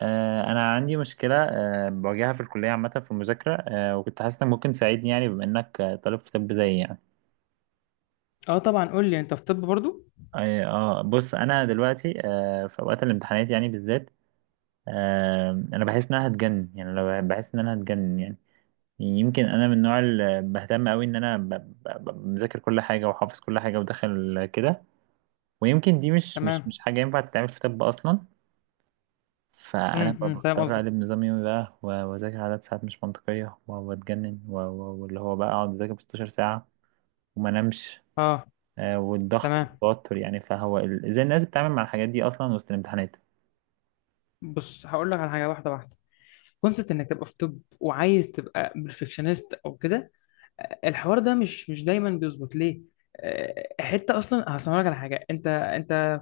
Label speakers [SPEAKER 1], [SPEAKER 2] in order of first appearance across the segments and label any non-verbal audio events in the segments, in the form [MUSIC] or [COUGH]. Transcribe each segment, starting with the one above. [SPEAKER 1] أنا عندي مشكلة، بواجهها في الكلية عامة في المذاكرة، وكنت حاسس إنك ممكن تساعدني، يعني بما إنك طالب في طب زيي يعني.
[SPEAKER 2] اه طبعا، قول لي انت في طب برضو.
[SPEAKER 1] أي- اه بص، أنا دلوقتي في أوقات الامتحانات يعني بالذات. أنا بحس إن أنا هتجنن، يعني لو بحس إن أنا هتجنن يعني. يمكن أنا من النوع اللي بهتم أوي إن أنا مذاكر كل حاجة وحافظ كل حاجة وداخل كده، ويمكن دي مش مش
[SPEAKER 2] تمام.
[SPEAKER 1] مش حاجة ينفع تتعمل في طب أصلا. فأنا
[SPEAKER 2] أمم، فاهم
[SPEAKER 1] بضطر
[SPEAKER 2] قصدك.
[SPEAKER 1] أقلب نظام يومي بقى وأذاكر عدد ساعات مش منطقية وأتجنن واللي هو بقى أقعد أذاكر 16 ساعة وما أنامش.
[SPEAKER 2] اه.
[SPEAKER 1] والضغط
[SPEAKER 2] تمام.
[SPEAKER 1] والتوتر، يعني فهو إزاي الناس بتتعامل مع الحاجات دي أصلا وسط الامتحانات؟
[SPEAKER 2] بص، هقول لك على حاجه واحده واحده. كونسبت انك تبقى في طب وعايز تبقى بيرفكشنست او كده، الحوار ده مش دايما بيظبط ليه. حته اصلا هسمع لك على حاجه. انت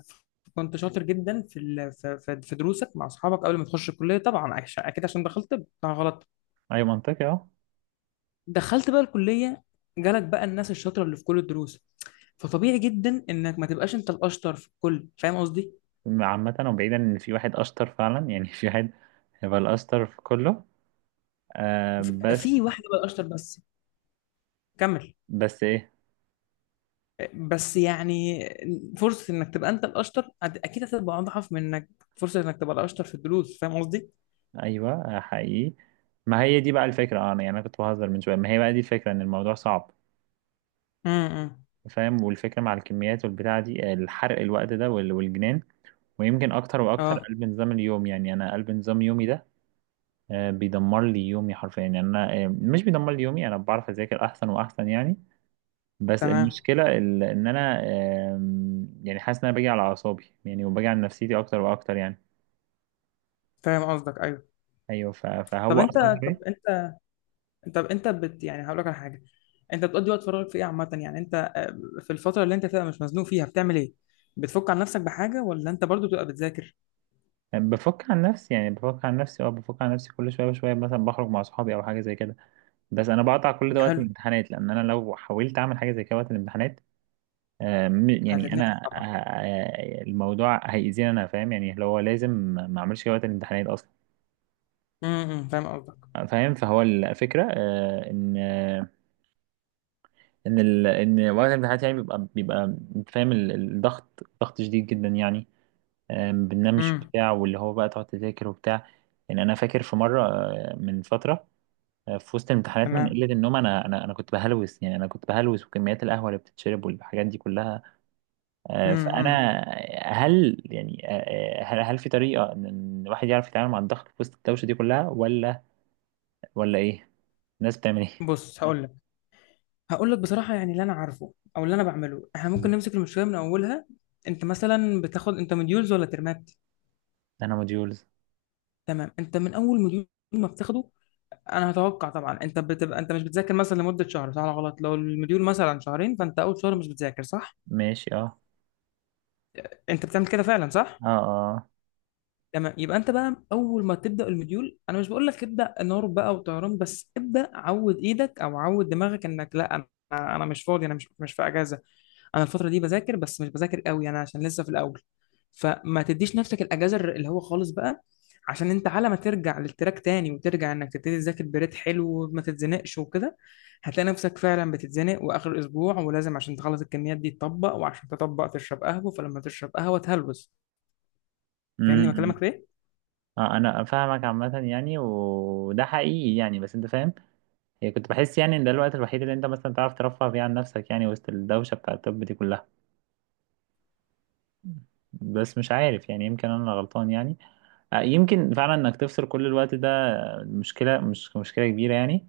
[SPEAKER 2] كنت شاطر جدا في ال... في في في دروسك مع اصحابك قبل ما تخش الكليه طبعا، اكيد عشان دخلت طب طبعا غلط.
[SPEAKER 1] أي، منطقي، أه.
[SPEAKER 2] دخلت بقى الكليه. جالك بقى الناس الشاطره اللي في كل الدروس. فطبيعي جدا انك ما تبقاش انت الاشطر في الكل، فاهم قصدي؟
[SPEAKER 1] عامة وبعيدا إن في واحد أشطر فعلا [LAUGHS] يعني، في واحد هيبقى الأشطر في كله، بس.
[SPEAKER 2] في واحدة بقى الأشطر بس. كمل.
[SPEAKER 1] بس إيه؟
[SPEAKER 2] بس يعني فرصة إنك تبقى أنت الأشطر، أكيد هتبقى أضعف من إنك، فرصة إنك تبقى الأشطر في الدروس، فاهم قصدي؟
[SPEAKER 1] أيوه. حقيقي. ما هي دي بقى الفكرة، أنا يعني أنا كنت بهزر من شوية، ما هي بقى دي الفكرة إن الموضوع صعب.
[SPEAKER 2] امم.
[SPEAKER 1] فاهم، والفكرة مع الكميات والبتاعة دي، الحرق الوقت ده والجنان. ويمكن أكتر وأكتر
[SPEAKER 2] أه.
[SPEAKER 1] قلب نظام اليوم، يعني أنا قلب نظام يومي ده، بيدمر لي يومي حرفيا، يعني أنا مش بيدمر لي يومي، أنا بعرف أذاكر أحسن وأحسن يعني. بس
[SPEAKER 2] تمام.
[SPEAKER 1] المشكلة إن أنا، يعني حاسس إن أنا باجي على أعصابي، يعني وباجي على نفسيتي أكتر وأكتر يعني.
[SPEAKER 2] فاهم قصدك، أيوه.
[SPEAKER 1] أيوه.
[SPEAKER 2] طب
[SPEAKER 1] فهو
[SPEAKER 2] أنت
[SPEAKER 1] أصلا
[SPEAKER 2] طب
[SPEAKER 1] إيه؟
[SPEAKER 2] أنت طب أنت، يعني هقول لك على حاجة. أنت بتقضي وقت فراغك في إيه عامة، يعني أنت في الفترة اللي أنت فيها مش مزنوق فيها بتعمل إيه؟ بتفك عن نفسك بحاجة ولا أنت برضو بتبقى بتذاكر؟
[SPEAKER 1] بفك عن نفسي، يعني بفك عن نفسي، بفك عن نفسي كل شوية بشوية، مثلا بخرج مع صحابي أو حاجة زي كده. بس أنا بقطع كل ده وقت
[SPEAKER 2] حلو.
[SPEAKER 1] الامتحانات لأن أنا لو حاولت أعمل حاجة زي كده وقت الامتحانات، يعني
[SPEAKER 2] هتتنفس
[SPEAKER 1] انا،
[SPEAKER 2] طبعا.
[SPEAKER 1] الموضوع هيأذيني، انا فاهم يعني، اللي هو لازم ما اعملش كده وقت الامتحانات اصلا.
[SPEAKER 2] فاهم قصدك.
[SPEAKER 1] فاهم، فهو الفكره، ان وقت الامتحانات يعني بيبقى انت فاهم، الضغط ضغط شديد جدا يعني. ما بننامش
[SPEAKER 2] امم.
[SPEAKER 1] وبتاع، واللي هو بقى تقعد تذاكر وبتاع. يعني انا فاكر في مره، من فتره، في وسط الامتحانات، من
[SPEAKER 2] تمام.
[SPEAKER 1] قله النوم انا كنت بهلوس، يعني انا كنت بهلوس، وكميات القهوه اللي بتتشرب والحاجات دي كلها،
[SPEAKER 2] امم
[SPEAKER 1] فانا، هل يعني، آه، آه، هل هل في طريقه إن الواحد يعرف يتعامل مع الضغط في وسط الدوشه دي كلها، ولا ولا ايه؟ الناس بتعمل ايه؟
[SPEAKER 2] بص، هقول لك بصراحة، يعني اللي أنا عارفه أو اللي أنا بعمله إحنا ممكن
[SPEAKER 1] مم.
[SPEAKER 2] نمسك المشكلة من أولها. أنت مثلا بتاخد أنت مديولز ولا ترمات؟
[SPEAKER 1] انا موديولز.
[SPEAKER 2] تمام. أنت من أول مديول ما بتاخده، أنا هتوقع طبعا أنت بتبقى أنت مش بتذاكر مثلا لمدة شهر، صح ولا غلط؟ لو المديول مثلا شهرين فأنت أول شهر مش بتذاكر، صح؟
[SPEAKER 1] ماشي، اه.
[SPEAKER 2] أنت بتعمل كده فعلا، صح؟
[SPEAKER 1] اه، اه.
[SPEAKER 2] تمام، يبقى أنت بقى أول ما تبدأ المديول أنا مش بقول لك ابدأ نار بقى وطيران، بس ابدأ عود إيدك أو عود دماغك إنك لا، أنا مش فاضي، أنا مش في أجازة. انا الفتره دي بذاكر، بس مش بذاكر قوي انا عشان لسه في الاول. فما تديش نفسك الاجازه اللي هو خالص بقى. عشان انت على ما ترجع للتراك تاني وترجع انك تبتدي تذاكر بريت حلو وما تتزنقش وكده. هتلاقي نفسك فعلا بتتزنق واخر اسبوع ولازم عشان تخلص الكميات دي تطبق، وعشان تطبق تشرب قهوه، فلما تشرب قهوه تهلوس. فاهمني
[SPEAKER 1] امم.
[SPEAKER 2] بكلمك في ايه؟
[SPEAKER 1] اه، انا فاهمك عامة يعني، وده حقيقي يعني، بس انت فاهم. هي كنت بحس يعني ان ده الوقت الوحيد اللي انت مثلا تعرف ترفه فيه عن نفسك، يعني وسط الدوشة بتاع الطب دي كلها. بس مش عارف، يعني يمكن انا اللي غلطان يعني. يمكن فعلا انك تفصل كل الوقت ده، مش مشكلة كبيرة يعني.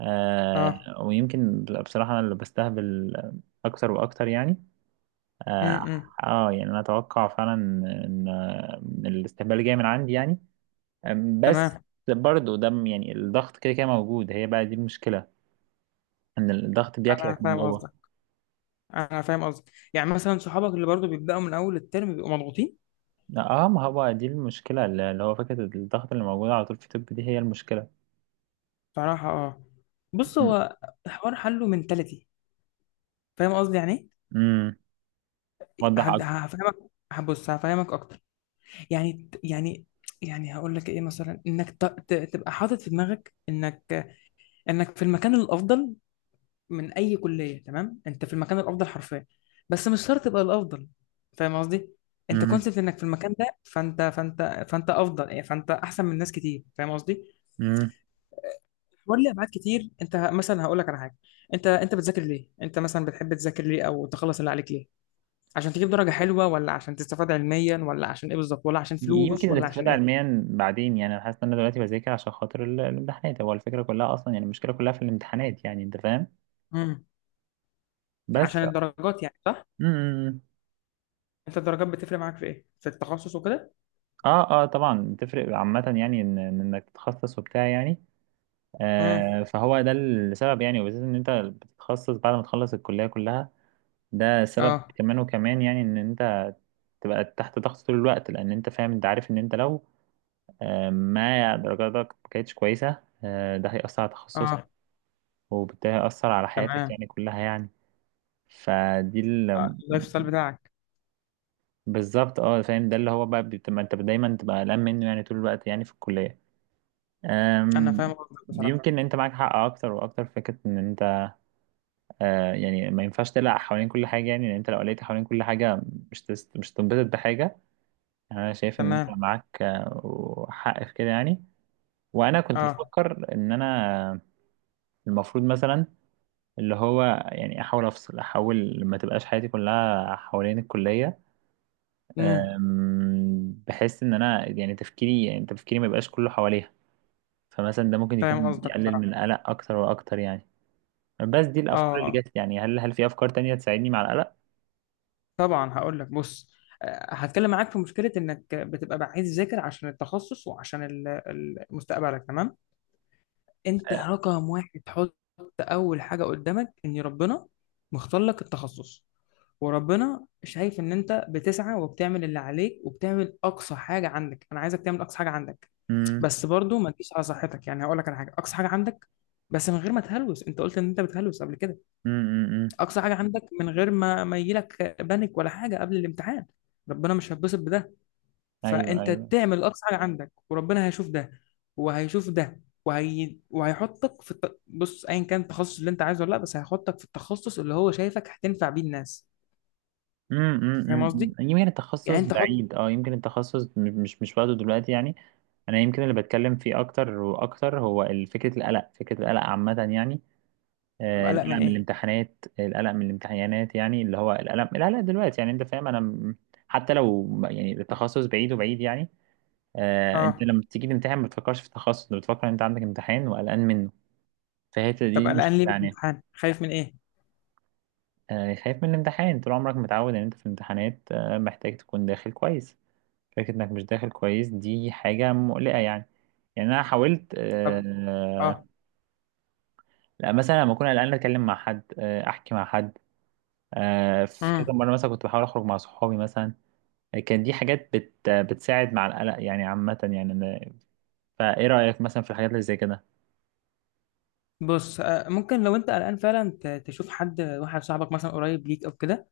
[SPEAKER 2] اه.
[SPEAKER 1] ويمكن بصراحة أنا اللي بستهبل أكتر وأكتر يعني. آه,
[SPEAKER 2] امم.
[SPEAKER 1] يعني أنا أتوقع فعلا إن الاستهبال جاي من عندي يعني. بس
[SPEAKER 2] تمام.
[SPEAKER 1] برضه ده يعني الضغط كده كده موجود، هي بقى دي المشكلة إن الضغط
[SPEAKER 2] انا
[SPEAKER 1] بياكلك من
[SPEAKER 2] فاهم
[SPEAKER 1] جوه.
[SPEAKER 2] قصدك. انا فاهم قصدك يعني مثلا صحابك اللي برضو بيبداوا من اول الترم بيبقوا مضغوطين.
[SPEAKER 1] اه، ما هو دي المشكلة اللي هو فكرة الضغط اللي موجودة على طول في الطب، دي هي المشكلة.
[SPEAKER 2] صراحة اه. بص،
[SPEAKER 1] م-
[SPEAKER 2] هو الحوار حله منتاليتي. فاهم قصدي يعني ايه؟
[SPEAKER 1] م. وضح أكتر.
[SPEAKER 2] هفهمك. هبص هفهمك اكتر. يعني يعني يعني هقول لك ايه، مثلا انك تبقى حاطط في دماغك انك في المكان الافضل من اي كلية. تمام، انت في المكان الافضل حرفيا، بس مش شرط تبقى الافضل، فاهم قصدي. انت
[SPEAKER 1] م-
[SPEAKER 2] كونسبت انك في المكان ده، فانت افضل يعني، فانت احسن من ناس كتير، فاهم قصدي.
[SPEAKER 1] م.
[SPEAKER 2] ولي ابعاد كتير. انت مثلا هقول لك على حاجه، انت بتذاكر ليه؟ انت مثلا بتحب تذاكر ليه او تخلص اللي عليك ليه؟ عشان تجيب درجه حلوه ولا عشان تستفاد علميا ولا عشان ايه بالظبط، ولا عشان
[SPEAKER 1] يمكن
[SPEAKER 2] فلوس ولا عشان
[SPEAKER 1] الاستفادة
[SPEAKER 2] ايه؟
[SPEAKER 1] علميا بعدين، يعني أنا حاسس إن أنا دلوقتي بذاكر عشان خاطر الامتحانات، هو الفكرة كلها أصلا يعني، المشكلة كلها في الامتحانات يعني، أنت فاهم.
[SPEAKER 2] امم.
[SPEAKER 1] بس.
[SPEAKER 2] عشان الدرجات يعني، صح؟
[SPEAKER 1] امم.
[SPEAKER 2] انت الدرجات بتفرق معاك في ايه، في التخصص وكده؟
[SPEAKER 1] اه، اه، طبعا تفرق عامة، يعني إن إن إنك تتخصص وبتاع يعني.
[SPEAKER 2] امم.
[SPEAKER 1] فهو ده السبب يعني، وبالذات إن أنت بتتخصص بعد ما تخلص الكلية كلها، ده سبب
[SPEAKER 2] اه
[SPEAKER 1] كمان وكمان، يعني إن أنت تبقى تحت ضغط طول الوقت، لأن أنت فاهم، أنت عارف إن أنت لو ما درجاتك ما كانتش كويسة، ده هيأثر على تخصصك،
[SPEAKER 2] اه.
[SPEAKER 1] وبالتالي هيأثر على حياتك
[SPEAKER 2] تمام.
[SPEAKER 1] يعني كلها يعني. فدي
[SPEAKER 2] اللايف ستايل بتاعك.
[SPEAKER 1] بالظبط، اه، فاهم، ده اللي هو بقى بتبقى انت دايما تبقى قلقان منه، يعني طول الوقت يعني في الكلية.
[SPEAKER 2] انا
[SPEAKER 1] أم...
[SPEAKER 2] فاهم قصدك بصراحه.
[SPEAKER 1] يمكن انت معاك حق اكتر واكتر في فكرة ان انت، يعني ما ينفعش تقلق حوالين كل حاجة، يعني لان انت لو قلقت حوالين كل حاجة مش تنبسط بحاجة. يعني انا شايف ان انت
[SPEAKER 2] تمام.
[SPEAKER 1] معاك، حق في كده يعني. وانا كنت
[SPEAKER 2] اه.
[SPEAKER 1] بفكر ان انا المفروض مثلا، اللي هو يعني، احاول افصل، احاول ما تبقاش حياتي كلها حوالين الكليه.
[SPEAKER 2] امم
[SPEAKER 1] بحس ان انا يعني تفكيري، يعني تفكيري ما يبقاش كله حواليها، فمثلا ده ممكن
[SPEAKER 2] فاهم
[SPEAKER 1] يكون
[SPEAKER 2] قصدك
[SPEAKER 1] يقلل من
[SPEAKER 2] بصراحه.
[SPEAKER 1] القلق اكتر واكتر يعني. بس دي الافكار اللي
[SPEAKER 2] اه
[SPEAKER 1] جت، يعني هل في افكار تانية تساعدني مع القلق؟
[SPEAKER 2] طبعا، هقول لك، بص، هتكلم معاك في مشكله انك بتبقى عايز تذاكر عشان التخصص وعشان مستقبلك، تمام. انت رقم واحد. حط اول حاجه قدامك ان ربنا مختار لك التخصص. وربنا شايف ان انت بتسعى وبتعمل اللي عليك وبتعمل اقصى حاجه عندك، انا عايزك تعمل اقصى حاجه عندك.
[SPEAKER 1] امم،
[SPEAKER 2] بس برضو ما تجيش على صحتك، يعني هقول لك على حاجه، اقصى حاجه عندك بس من غير ما تهلوس. انت قلت ان انت بتهلوس قبل كده.
[SPEAKER 1] امم،
[SPEAKER 2] اقصى حاجه عندك من غير ما يجيلك بانيك ولا حاجه قبل الامتحان. ربنا مش هيتبسط بده،
[SPEAKER 1] ايوه،
[SPEAKER 2] فانت
[SPEAKER 1] ايوه،
[SPEAKER 2] تعمل اقصى حاجه عندك وربنا هيشوف ده وهيشوف ده، بص، ايا كان التخصص اللي انت عايزه ولا لا، بس هيحطك في التخصص اللي هو شايفك هتنفع بيه الناس. فاهم
[SPEAKER 1] امم.
[SPEAKER 2] قصدي.
[SPEAKER 1] يمكن
[SPEAKER 2] يعني
[SPEAKER 1] التخصص
[SPEAKER 2] انت حط.
[SPEAKER 1] بعيد، يمكن التخصص مش وقته دلوقتي يعني. انا يمكن اللي بتكلم فيه اكتر واكتر هو فكره القلق عامه يعني.
[SPEAKER 2] طب قلق
[SPEAKER 1] القلق
[SPEAKER 2] من
[SPEAKER 1] من
[SPEAKER 2] ايه؟
[SPEAKER 1] الامتحانات القلق من الامتحانات يعني، اللي هو القلق دلوقتي يعني، انت فاهم، انا حتى لو يعني التخصص بعيد وبعيد يعني. انت
[SPEAKER 2] اه.
[SPEAKER 1] لما بتيجي تمتحن ما بتفكرش في التخصص، انت بتفكر ان انت عندك امتحان وقلقان منه، فهي
[SPEAKER 2] طب
[SPEAKER 1] دي
[SPEAKER 2] قلقان ليه
[SPEAKER 1] مشكلة
[SPEAKER 2] من
[SPEAKER 1] يعني.
[SPEAKER 2] الامتحان، خايف من ايه؟
[SPEAKER 1] خايف من الامتحان، طول عمرك متعود ان انت في الامتحانات محتاج تكون داخل كويس، فكرة انك مش داخل كويس دي حاجة مقلقة يعني. يعني انا حاولت،
[SPEAKER 2] طب. اه.
[SPEAKER 1] لا، مثلا لما اكون قلقان اتكلم مع حد، احكي مع حد. في كذا
[SPEAKER 2] امم.
[SPEAKER 1] مرة مثلا كنت بحاول أخرج مع صحابي مثلا، كان دي حاجات بتساعد مع القلق يعني عامة، يعني فإيه رأيك مثلا في الحاجات اللي زي كده؟
[SPEAKER 2] بص، ممكن لو انت قلقان فعلا تشوف حد واحد صاحبك مثلا قريب ليك او كده.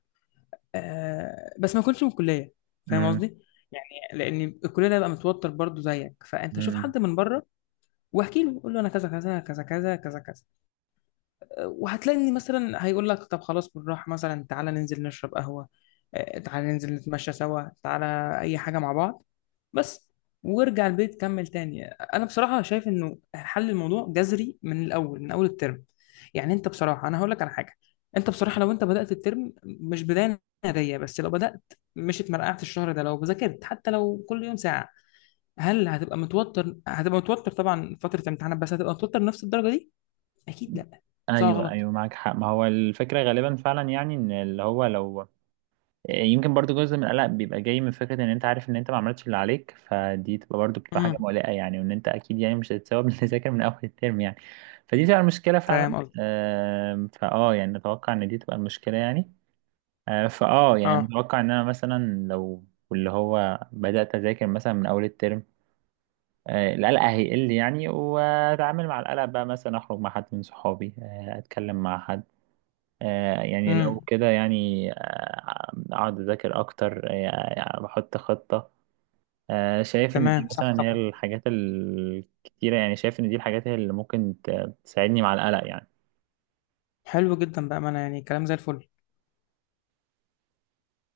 [SPEAKER 2] بس ما كنتش من الكليه. فاهم
[SPEAKER 1] امم،
[SPEAKER 2] قصدي. يعني لان الكليه ده بقى متوتر برضو زيك، فانت شوف
[SPEAKER 1] امم،
[SPEAKER 2] حد من بره. واحكي له، قول له انا كذا كذا كذا كذا كذا كذا. وهتلاقي ان مثلا هيقول لك طب خلاص بالراحه، مثلا تعالى ننزل نشرب قهوه، تعالى ننزل نتمشى سوا، تعالى اي حاجه مع بعض بس. وارجع البيت كمل تاني. انا بصراحه شايف انه حل الموضوع جذري من الاول، من اول الترم. يعني انت بصراحه انا هقول لك على حاجه، انت بصراحه لو انت بدات الترم مش بدايه ناريه، بس لو بدات، مش اتمرقعت الشهر ده، لو ذاكرت حتى لو كل يوم ساعه، هل هتبقى متوتر؟ هتبقى متوتر طبعا فتره امتحانات، بس هتبقى متوتر نفس الدرجه دي؟ اكيد لا. صح ولا
[SPEAKER 1] أيوه،
[SPEAKER 2] غلط؟
[SPEAKER 1] أيوه. معاك حق، ما هو الفكرة غالبا فعلا، يعني إن اللي هو لو، يمكن برضو جزء من القلق بيبقى جاي من فكرة إن أنت عارف إن أنت ما عملتش اللي عليك، فدي تبقى برضو بتبقى حاجة
[SPEAKER 2] امم
[SPEAKER 1] مقلقة يعني، وإن أنت أكيد يعني مش هتتثوب [LAUGHS] اللي ذاكر من أول الترم يعني، فدي تبقى المشكلة فعلا.
[SPEAKER 2] فاهم قصدي.
[SPEAKER 1] آم، فأه يعني أتوقع إن دي تبقى المشكلة يعني. آه، فاه يعني انا
[SPEAKER 2] اه.
[SPEAKER 1] اتوقع ان انا مثلا لو اللي هو بدات اذاكر مثلا من اول الترم، القلق هيقل يعني، واتعامل مع القلق بقى، مثلا اخرج مع حد من صحابي، اتكلم مع حد، يعني لو
[SPEAKER 2] امم
[SPEAKER 1] كده يعني، اقعد اذاكر اكتر، يعني بحط خطه، شايف ان دي
[SPEAKER 2] تمام، صح
[SPEAKER 1] مثلا هي
[SPEAKER 2] طبعا.
[SPEAKER 1] الحاجات الكتيره يعني، شايف ان دي الحاجات هي اللي ممكن تساعدني مع القلق يعني.
[SPEAKER 2] حلو جدا بقى، ما انا يعني كلام زي الفل.